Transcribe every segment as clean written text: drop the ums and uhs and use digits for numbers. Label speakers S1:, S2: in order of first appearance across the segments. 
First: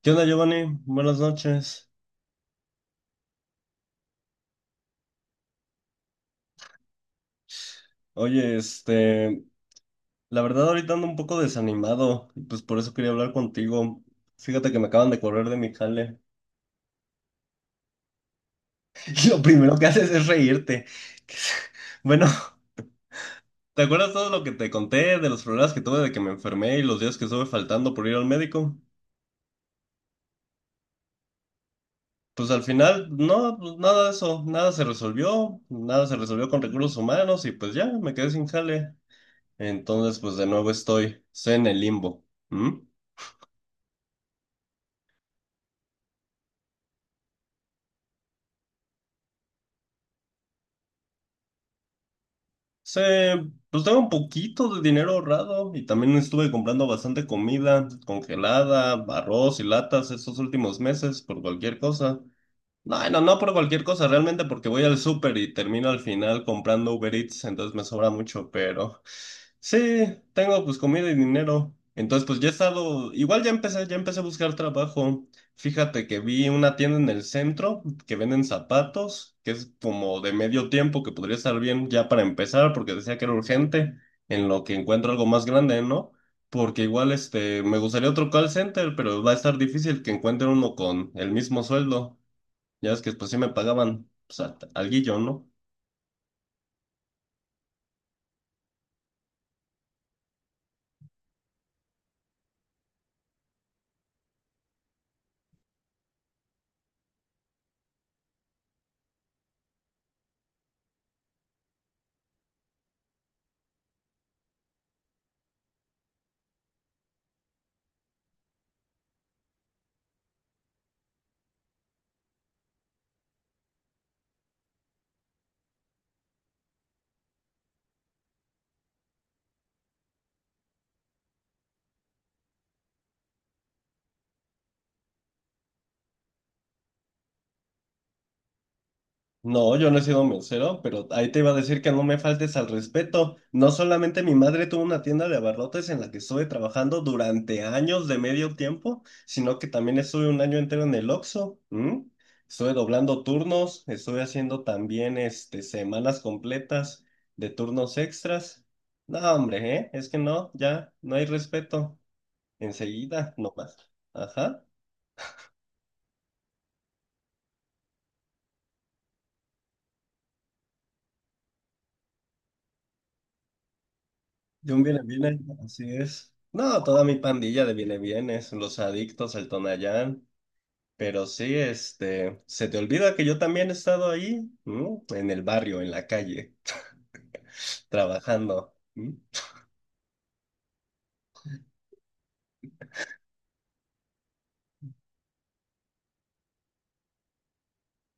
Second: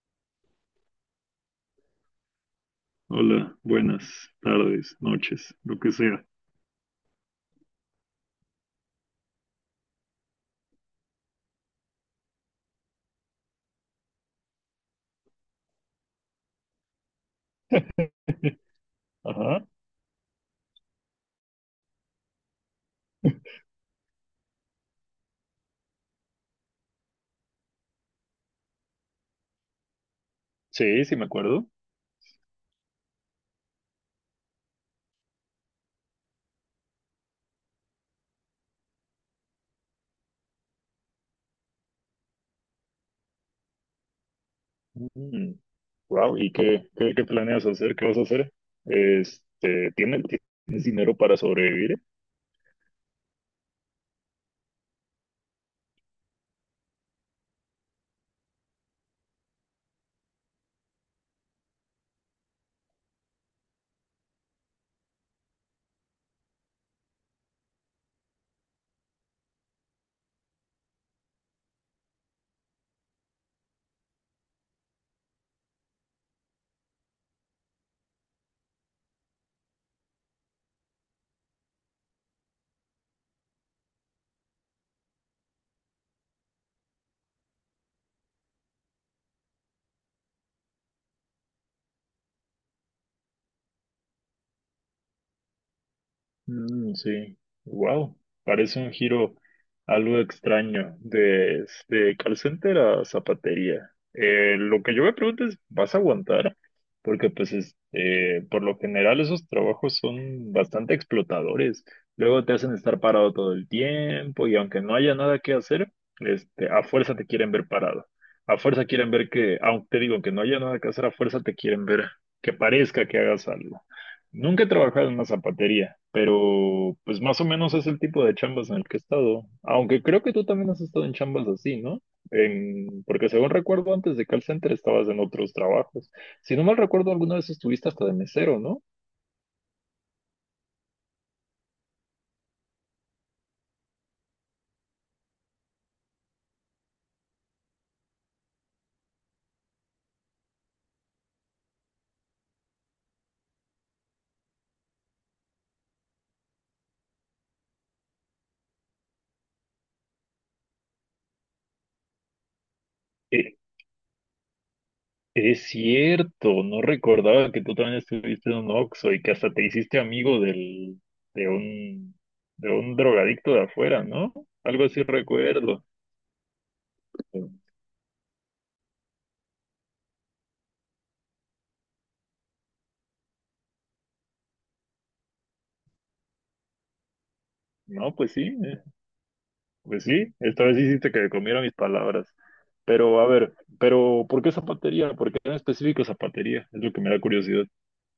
S1: ¿Qué onda, Giovanni? Buenas noches.
S2: Hola, buenas tardes, noches, lo que sea.
S1: Oye, la verdad ahorita ando un poco desanimado y pues por eso quería hablar contigo. Fíjate que me acaban de correr de mi jale. Y lo
S2: Ajá,
S1: primero que haces es reírte. Bueno, ¿te acuerdas todo lo que te conté de los problemas que tuve de que me enfermé y los días que estuve faltando por ir al médico?
S2: sí, me acuerdo.
S1: Pues al final, no, pues, nada de eso, nada se resolvió, nada se resolvió con recursos humanos y pues ya, me quedé sin jale. Entonces, pues de nuevo estoy en el limbo. ¿Mm?
S2: Mm, wow, ¿y qué planeas hacer? ¿Qué vas a hacer? Este, ¿tienes, tienes dinero para sobrevivir?
S1: Se, pues tengo un poquito de dinero ahorrado y también estuve comprando bastante comida congelada, arroz y latas estos últimos meses por cualquier cosa. No, no, no por cualquier cosa, realmente porque voy al súper y termino al final comprando Uber Eats, entonces me sobra mucho, pero sí, tengo pues comida y dinero. Entonces pues ya he estado, igual ya empecé a buscar trabajo. Fíjate que vi una tienda en el centro que venden zapatos, que es como de medio tiempo, que podría estar bien ya para empezar, porque decía que era urgente, en lo que encuentro algo más grande, ¿no? Porque igual me gustaría otro call center, pero va a estar difícil que encuentre uno con el mismo sueldo. Ya es que después sí me pagaban, pues, alguillo, ¿no?
S2: Sí, wow, parece un giro algo extraño de call center a zapatería. Lo que yo me pregunto es, ¿vas a aguantar? Porque pues por lo general esos trabajos son bastante explotadores. Luego te hacen estar parado todo el tiempo y aunque no haya nada que hacer, a fuerza te quieren ver parado. A fuerza quieren ver que, aunque te digo que no haya nada que hacer, a fuerza te quieren ver que parezca que hagas algo. Nunca he trabajado en una zapatería, pero pues más o menos es el tipo de chambas en el que he estado. Aunque creo que tú también has estado en chambas así, ¿no? Porque según recuerdo, antes de call center estabas en otros trabajos. Si no mal recuerdo, alguna vez estuviste hasta de mesero, ¿no?
S1: No, yo no he sido mesero, pero ahí te iba a decir que no me faltes al respeto. No solamente mi madre tuvo una tienda de abarrotes en la que estuve trabajando durante años de medio tiempo, sino que también estuve un año entero en el Oxxo. ¿M? Estuve doblando turnos, estuve haciendo también semanas completas de turnos extras. No, hombre, ¿eh? Es que no, ya, no hay respeto. Enseguida,
S2: Eh,
S1: nomás. Ajá.
S2: es cierto, no recordaba que tú también estuviste en un Oxxo y que hasta te hiciste amigo de un, de un drogadicto de afuera, ¿no?
S1: De un
S2: Algo
S1: viene,
S2: así
S1: viene,
S2: recuerdo.
S1: así es. No, toda mi pandilla de viene, vienes, los adictos, el Tonayán. Pero sí, se te olvida que yo también he estado ahí, ¿no? En el barrio, en la calle,
S2: No, pues sí.
S1: trabajando. ¿Mm?
S2: Pues sí, esta vez hiciste que comiera mis palabras. Pero a ver, pero ¿por qué zapatería? ¿Por qué en específico zapatería? Es lo que me da curiosidad.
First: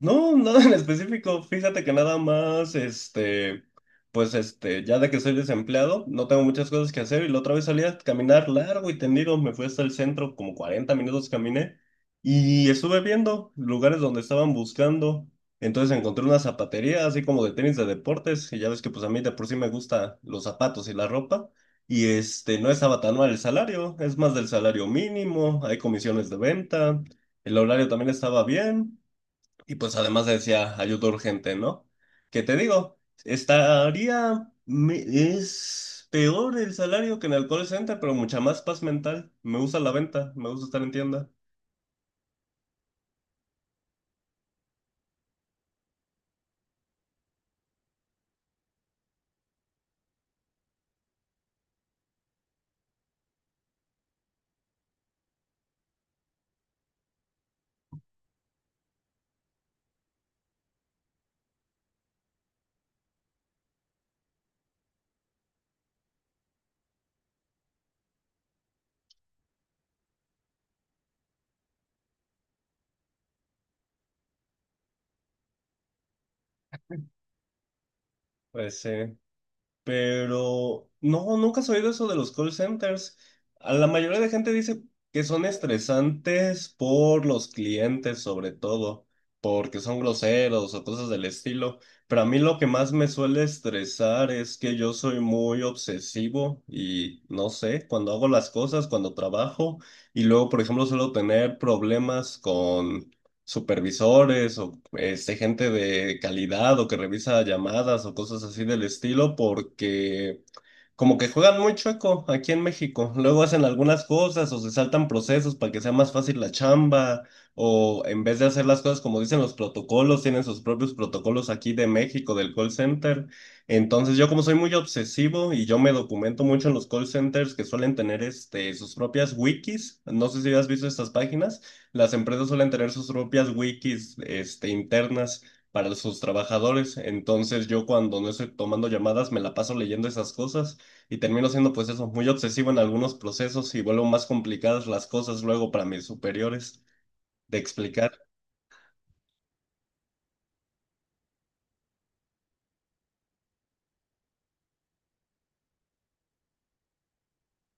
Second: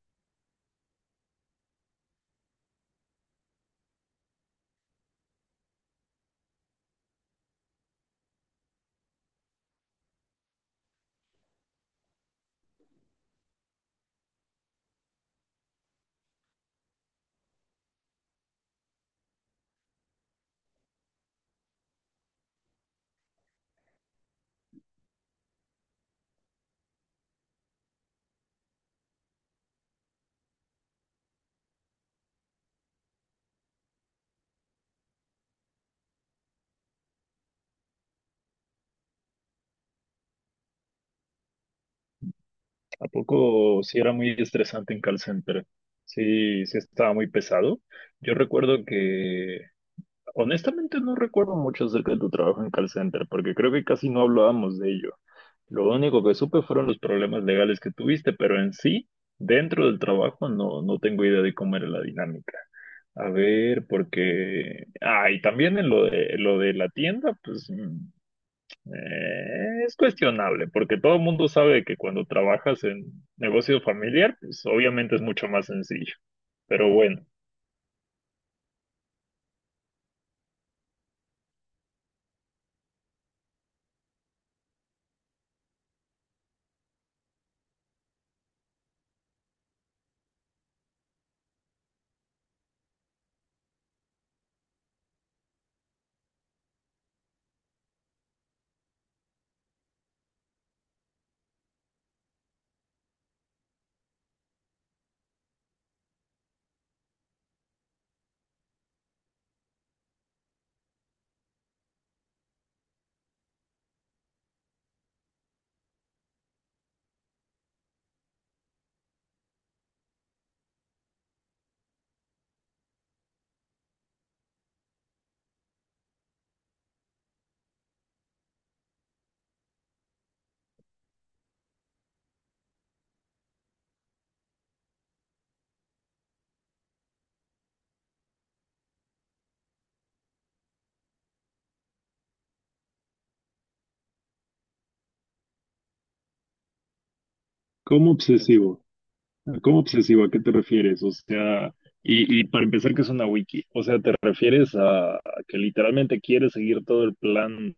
S1: No, nada en específico. Fíjate que nada más, ya de que soy desempleado, no tengo muchas cosas que hacer y la otra vez salí a caminar largo y tendido, me fui hasta el centro, como 40 minutos caminé y estuve viendo lugares donde estaban buscando. Entonces encontré una zapatería así como de tenis de deportes y ya ves que pues a mí de por sí me gusta los zapatos y la ropa y no estaba tan mal el salario, es más del salario mínimo, hay comisiones de venta, el horario también estaba bien. Y pues además decía ayuda urgente, ¿no? Que te digo, estaría, es peor el salario que en el call center, pero mucha más paz mental. Me gusta la venta, me gusta estar en tienda.
S2: ¿A poco sí era muy estresante en call center? Sí, estaba muy pesado. Yo recuerdo que, honestamente no recuerdo mucho acerca de tu trabajo en call center, porque creo que casi no hablábamos de ello. Lo único que supe fueron los problemas legales que tuviste, pero en sí, dentro del trabajo, no tengo idea de cómo era la dinámica. A ver, porque... Ah, y también en lo lo de la tienda, pues es cuestionable, porque todo el mundo sabe que cuando trabajas en negocio familiar, pues obviamente es mucho más sencillo. Pero bueno,
S1: Pues sí. Pero no, nunca has oído eso de los call centers. A la mayoría de gente dice que son estresantes por los clientes, sobre todo, porque son groseros o cosas del estilo. Pero a mí lo que más me suele estresar es que yo soy muy obsesivo y no sé, cuando hago las cosas, cuando trabajo, y luego, por ejemplo, suelo tener problemas con supervisores o gente de calidad o que revisa llamadas o cosas así del estilo, porque como que juegan muy chueco aquí en México. Luego hacen algunas cosas o se saltan procesos para que sea más fácil la chamba o en vez de hacer las cosas como dicen los protocolos, tienen sus propios protocolos aquí de México, del call center. Entonces yo como soy muy obsesivo y yo me documento mucho en los call centers que suelen tener sus propias wikis. No sé si has visto estas páginas. Las empresas suelen tener sus propias wikis internas para sus trabajadores. Entonces yo cuando no estoy tomando llamadas me la paso leyendo esas cosas y termino siendo pues eso, muy obsesivo en algunos procesos y vuelvo más complicadas las cosas luego para mis superiores de explicar.
S2: ¿cómo obsesivo? ¿Cómo obsesivo? ¿A qué te refieres? O sea, y para empezar, ¿qué es una wiki? O sea, ¿te refieres a que literalmente quieres seguir todo el plan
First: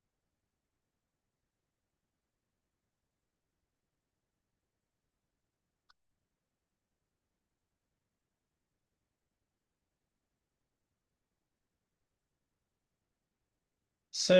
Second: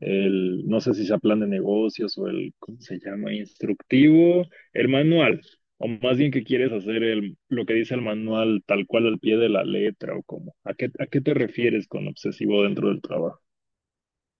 S2: no sé si sea plan de negocios o el, ¿cómo se llama? Instructivo, el manual, o más bien que quieres hacer el, lo que dice el manual tal cual al pie de la letra o cómo. A qué te refieres con obsesivo dentro del trabajo?
S1: Sí,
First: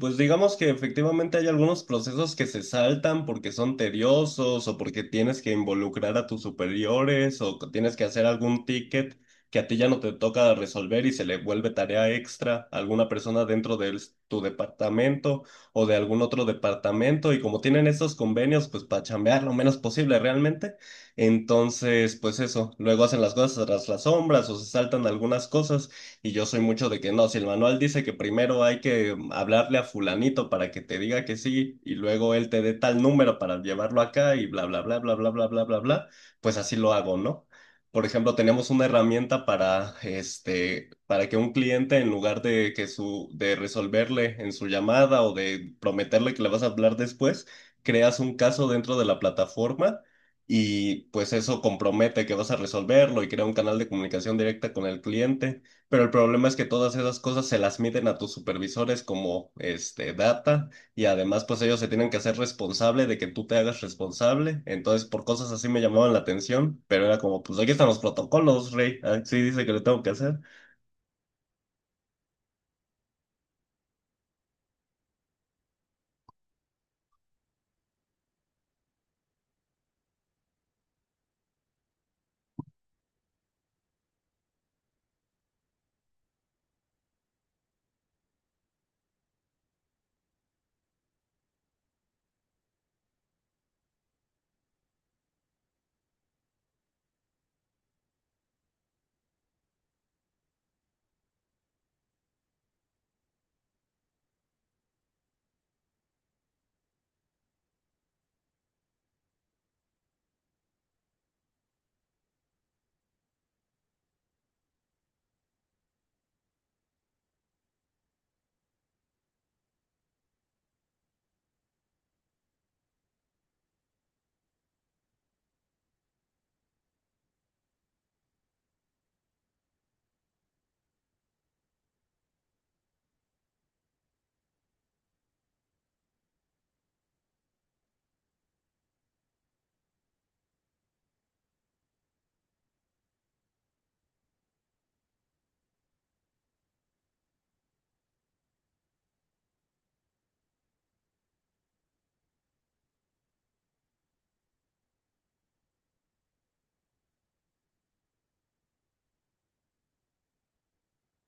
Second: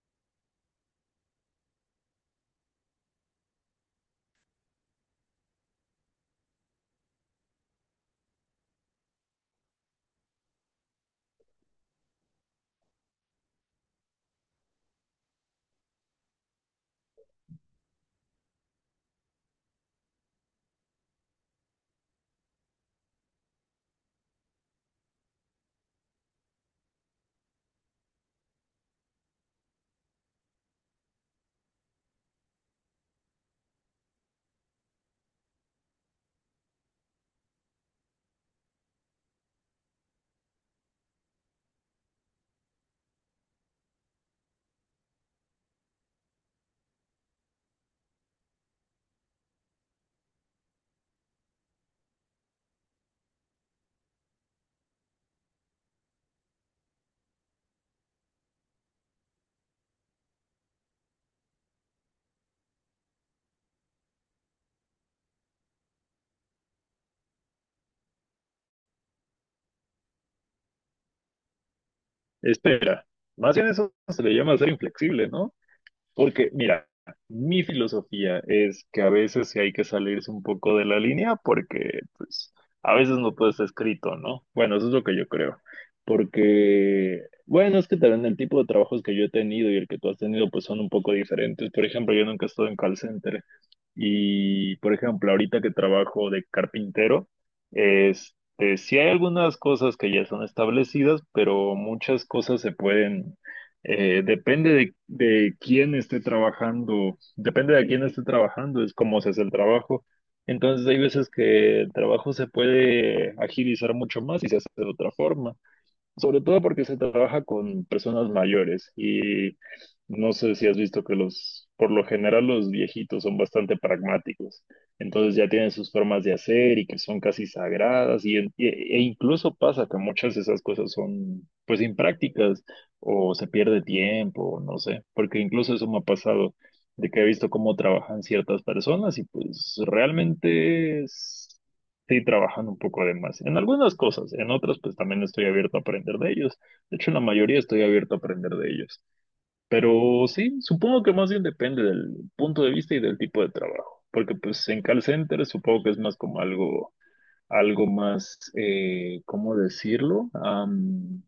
S1: pues digamos que efectivamente hay algunos procesos que se saltan porque son tediosos o porque tienes que involucrar a tus superiores o que tienes que hacer algún ticket que a ti ya no te toca resolver y se le vuelve tarea extra a alguna persona dentro tu departamento o de algún otro departamento y como tienen estos convenios, pues para chambear lo menos posible realmente, entonces pues eso, luego hacen las cosas tras las sombras o se saltan algunas cosas. Y yo soy mucho de que no, si el manual dice que primero hay que hablarle a fulanito para que te diga que sí y luego él te dé tal número para llevarlo acá y bla, bla, bla, bla, bla, bla, bla, bla, bla, pues así lo hago, ¿no? Por ejemplo, tenemos una herramienta para, para que un cliente, en lugar de, que su, de resolverle en su llamada o de prometerle que le vas a hablar después, creas un caso dentro de la plataforma y pues eso compromete que vas a resolverlo y crea un canal de comunicación directa con el cliente. Pero el problema es que todas esas cosas se las miden a tus supervisores como data y además pues ellos se tienen que hacer responsable de que tú te hagas responsable. Entonces por cosas así me llamaban la atención, pero era como pues aquí están los protocolos, Rey, así dice que lo tengo que hacer.
S2: Espera, más bien eso se le llama ser inflexible, ¿no? Porque, mira, mi filosofía es que a veces sí hay que salirse un poco de la línea porque, pues, a veces no todo está escrito, ¿no? Bueno, eso es lo que yo creo. Porque, bueno, es que también el tipo de trabajos que yo he tenido y el que tú has tenido, pues, son un poco diferentes. Por ejemplo, yo nunca he estado en call center. Y, por ejemplo, ahorita que trabajo de carpintero, sí hay algunas cosas que ya son establecidas, pero muchas cosas se pueden depende de quién esté trabajando, depende de quién esté trabajando, es cómo se hace el trabajo. Entonces hay veces que el trabajo se puede agilizar mucho más y se hace de otra forma. Sobre todo porque se trabaja con personas mayores y no sé si has visto que los, por lo general los viejitos son bastante pragmáticos, entonces ya tienen sus formas de hacer y que son casi sagradas , e e incluso pasa que muchas de esas cosas son pues imprácticas o se pierde tiempo, no sé, porque incluso eso me ha pasado de que he visto cómo trabajan ciertas personas y pues realmente sí trabajan un poco de más. En algunas cosas, en otras pues también estoy abierto a aprender de ellos. De hecho, en la mayoría estoy abierto a aprender de ellos. Pero sí, supongo que más bien depende del punto de vista y del tipo de trabajo. Porque pues en call center supongo que es más como algo, algo más, ¿cómo decirlo?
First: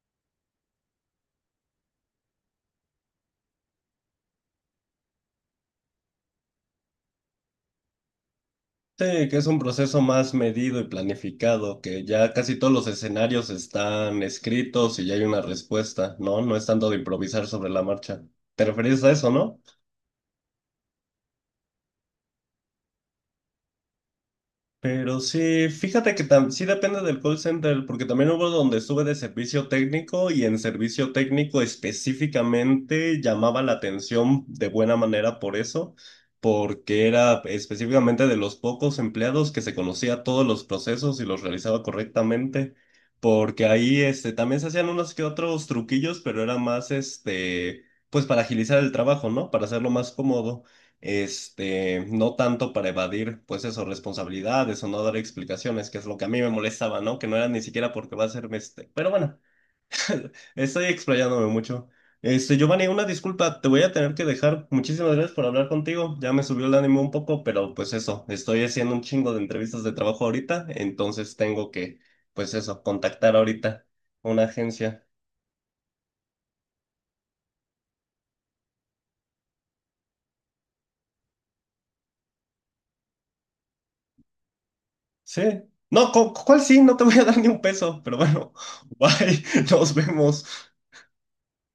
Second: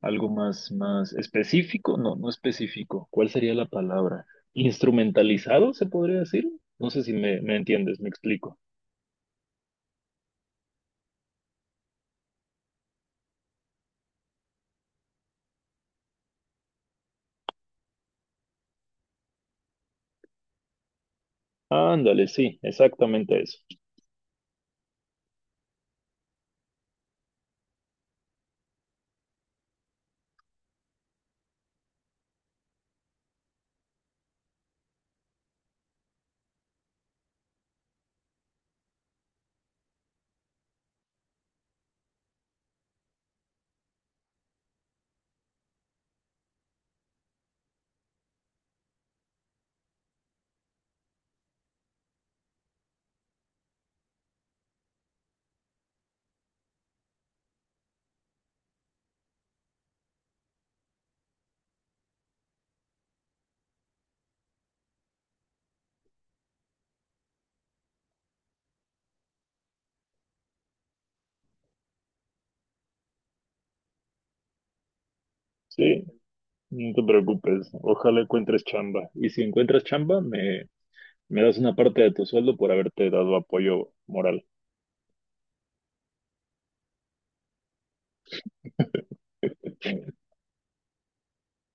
S2: Algo más, más específico. No, no específico. ¿Cuál sería la palabra? Instrumentalizado, se podría decir. No sé si me entiendes, me explico.
S1: Sí, que es un proceso más medido y planificado, que ya casi todos los escenarios están escritos y ya hay una respuesta, ¿no? No es tanto de improvisar sobre la marcha. ¿Te referís a eso, no?
S2: Ándale, sí, exactamente eso.
S1: Pero sí, fíjate que sí depende del call center, porque también hubo donde estuve de servicio técnico y en servicio técnico específicamente llamaba la atención de buena manera por eso, porque era específicamente de los pocos empleados que se conocía todos los procesos y los realizaba correctamente, porque ahí también se hacían unos que otros truquillos, pero era más pues para agilizar el trabajo, ¿no? Para hacerlo más cómodo no tanto para evadir, pues eso, responsabilidades o no dar explicaciones, que es lo que a mí me molestaba, ¿no? Que no era ni siquiera porque va a ser Pero bueno, estoy explayándome mucho. Giovanni, una disculpa, te voy a tener que dejar. Muchísimas gracias por hablar contigo. Ya me subió el ánimo un poco, pero pues eso, estoy haciendo un chingo de entrevistas de trabajo ahorita, entonces tengo que, pues eso, contactar ahorita una agencia.
S2: Sí, no te preocupes. Ojalá encuentres chamba. Y si encuentras chamba, me das una parte de tu sueldo por haberte dado apoyo moral.
S1: Sí. No, ¿cuál sí? No te voy a dar ni un peso, pero bueno, bye, nos vemos.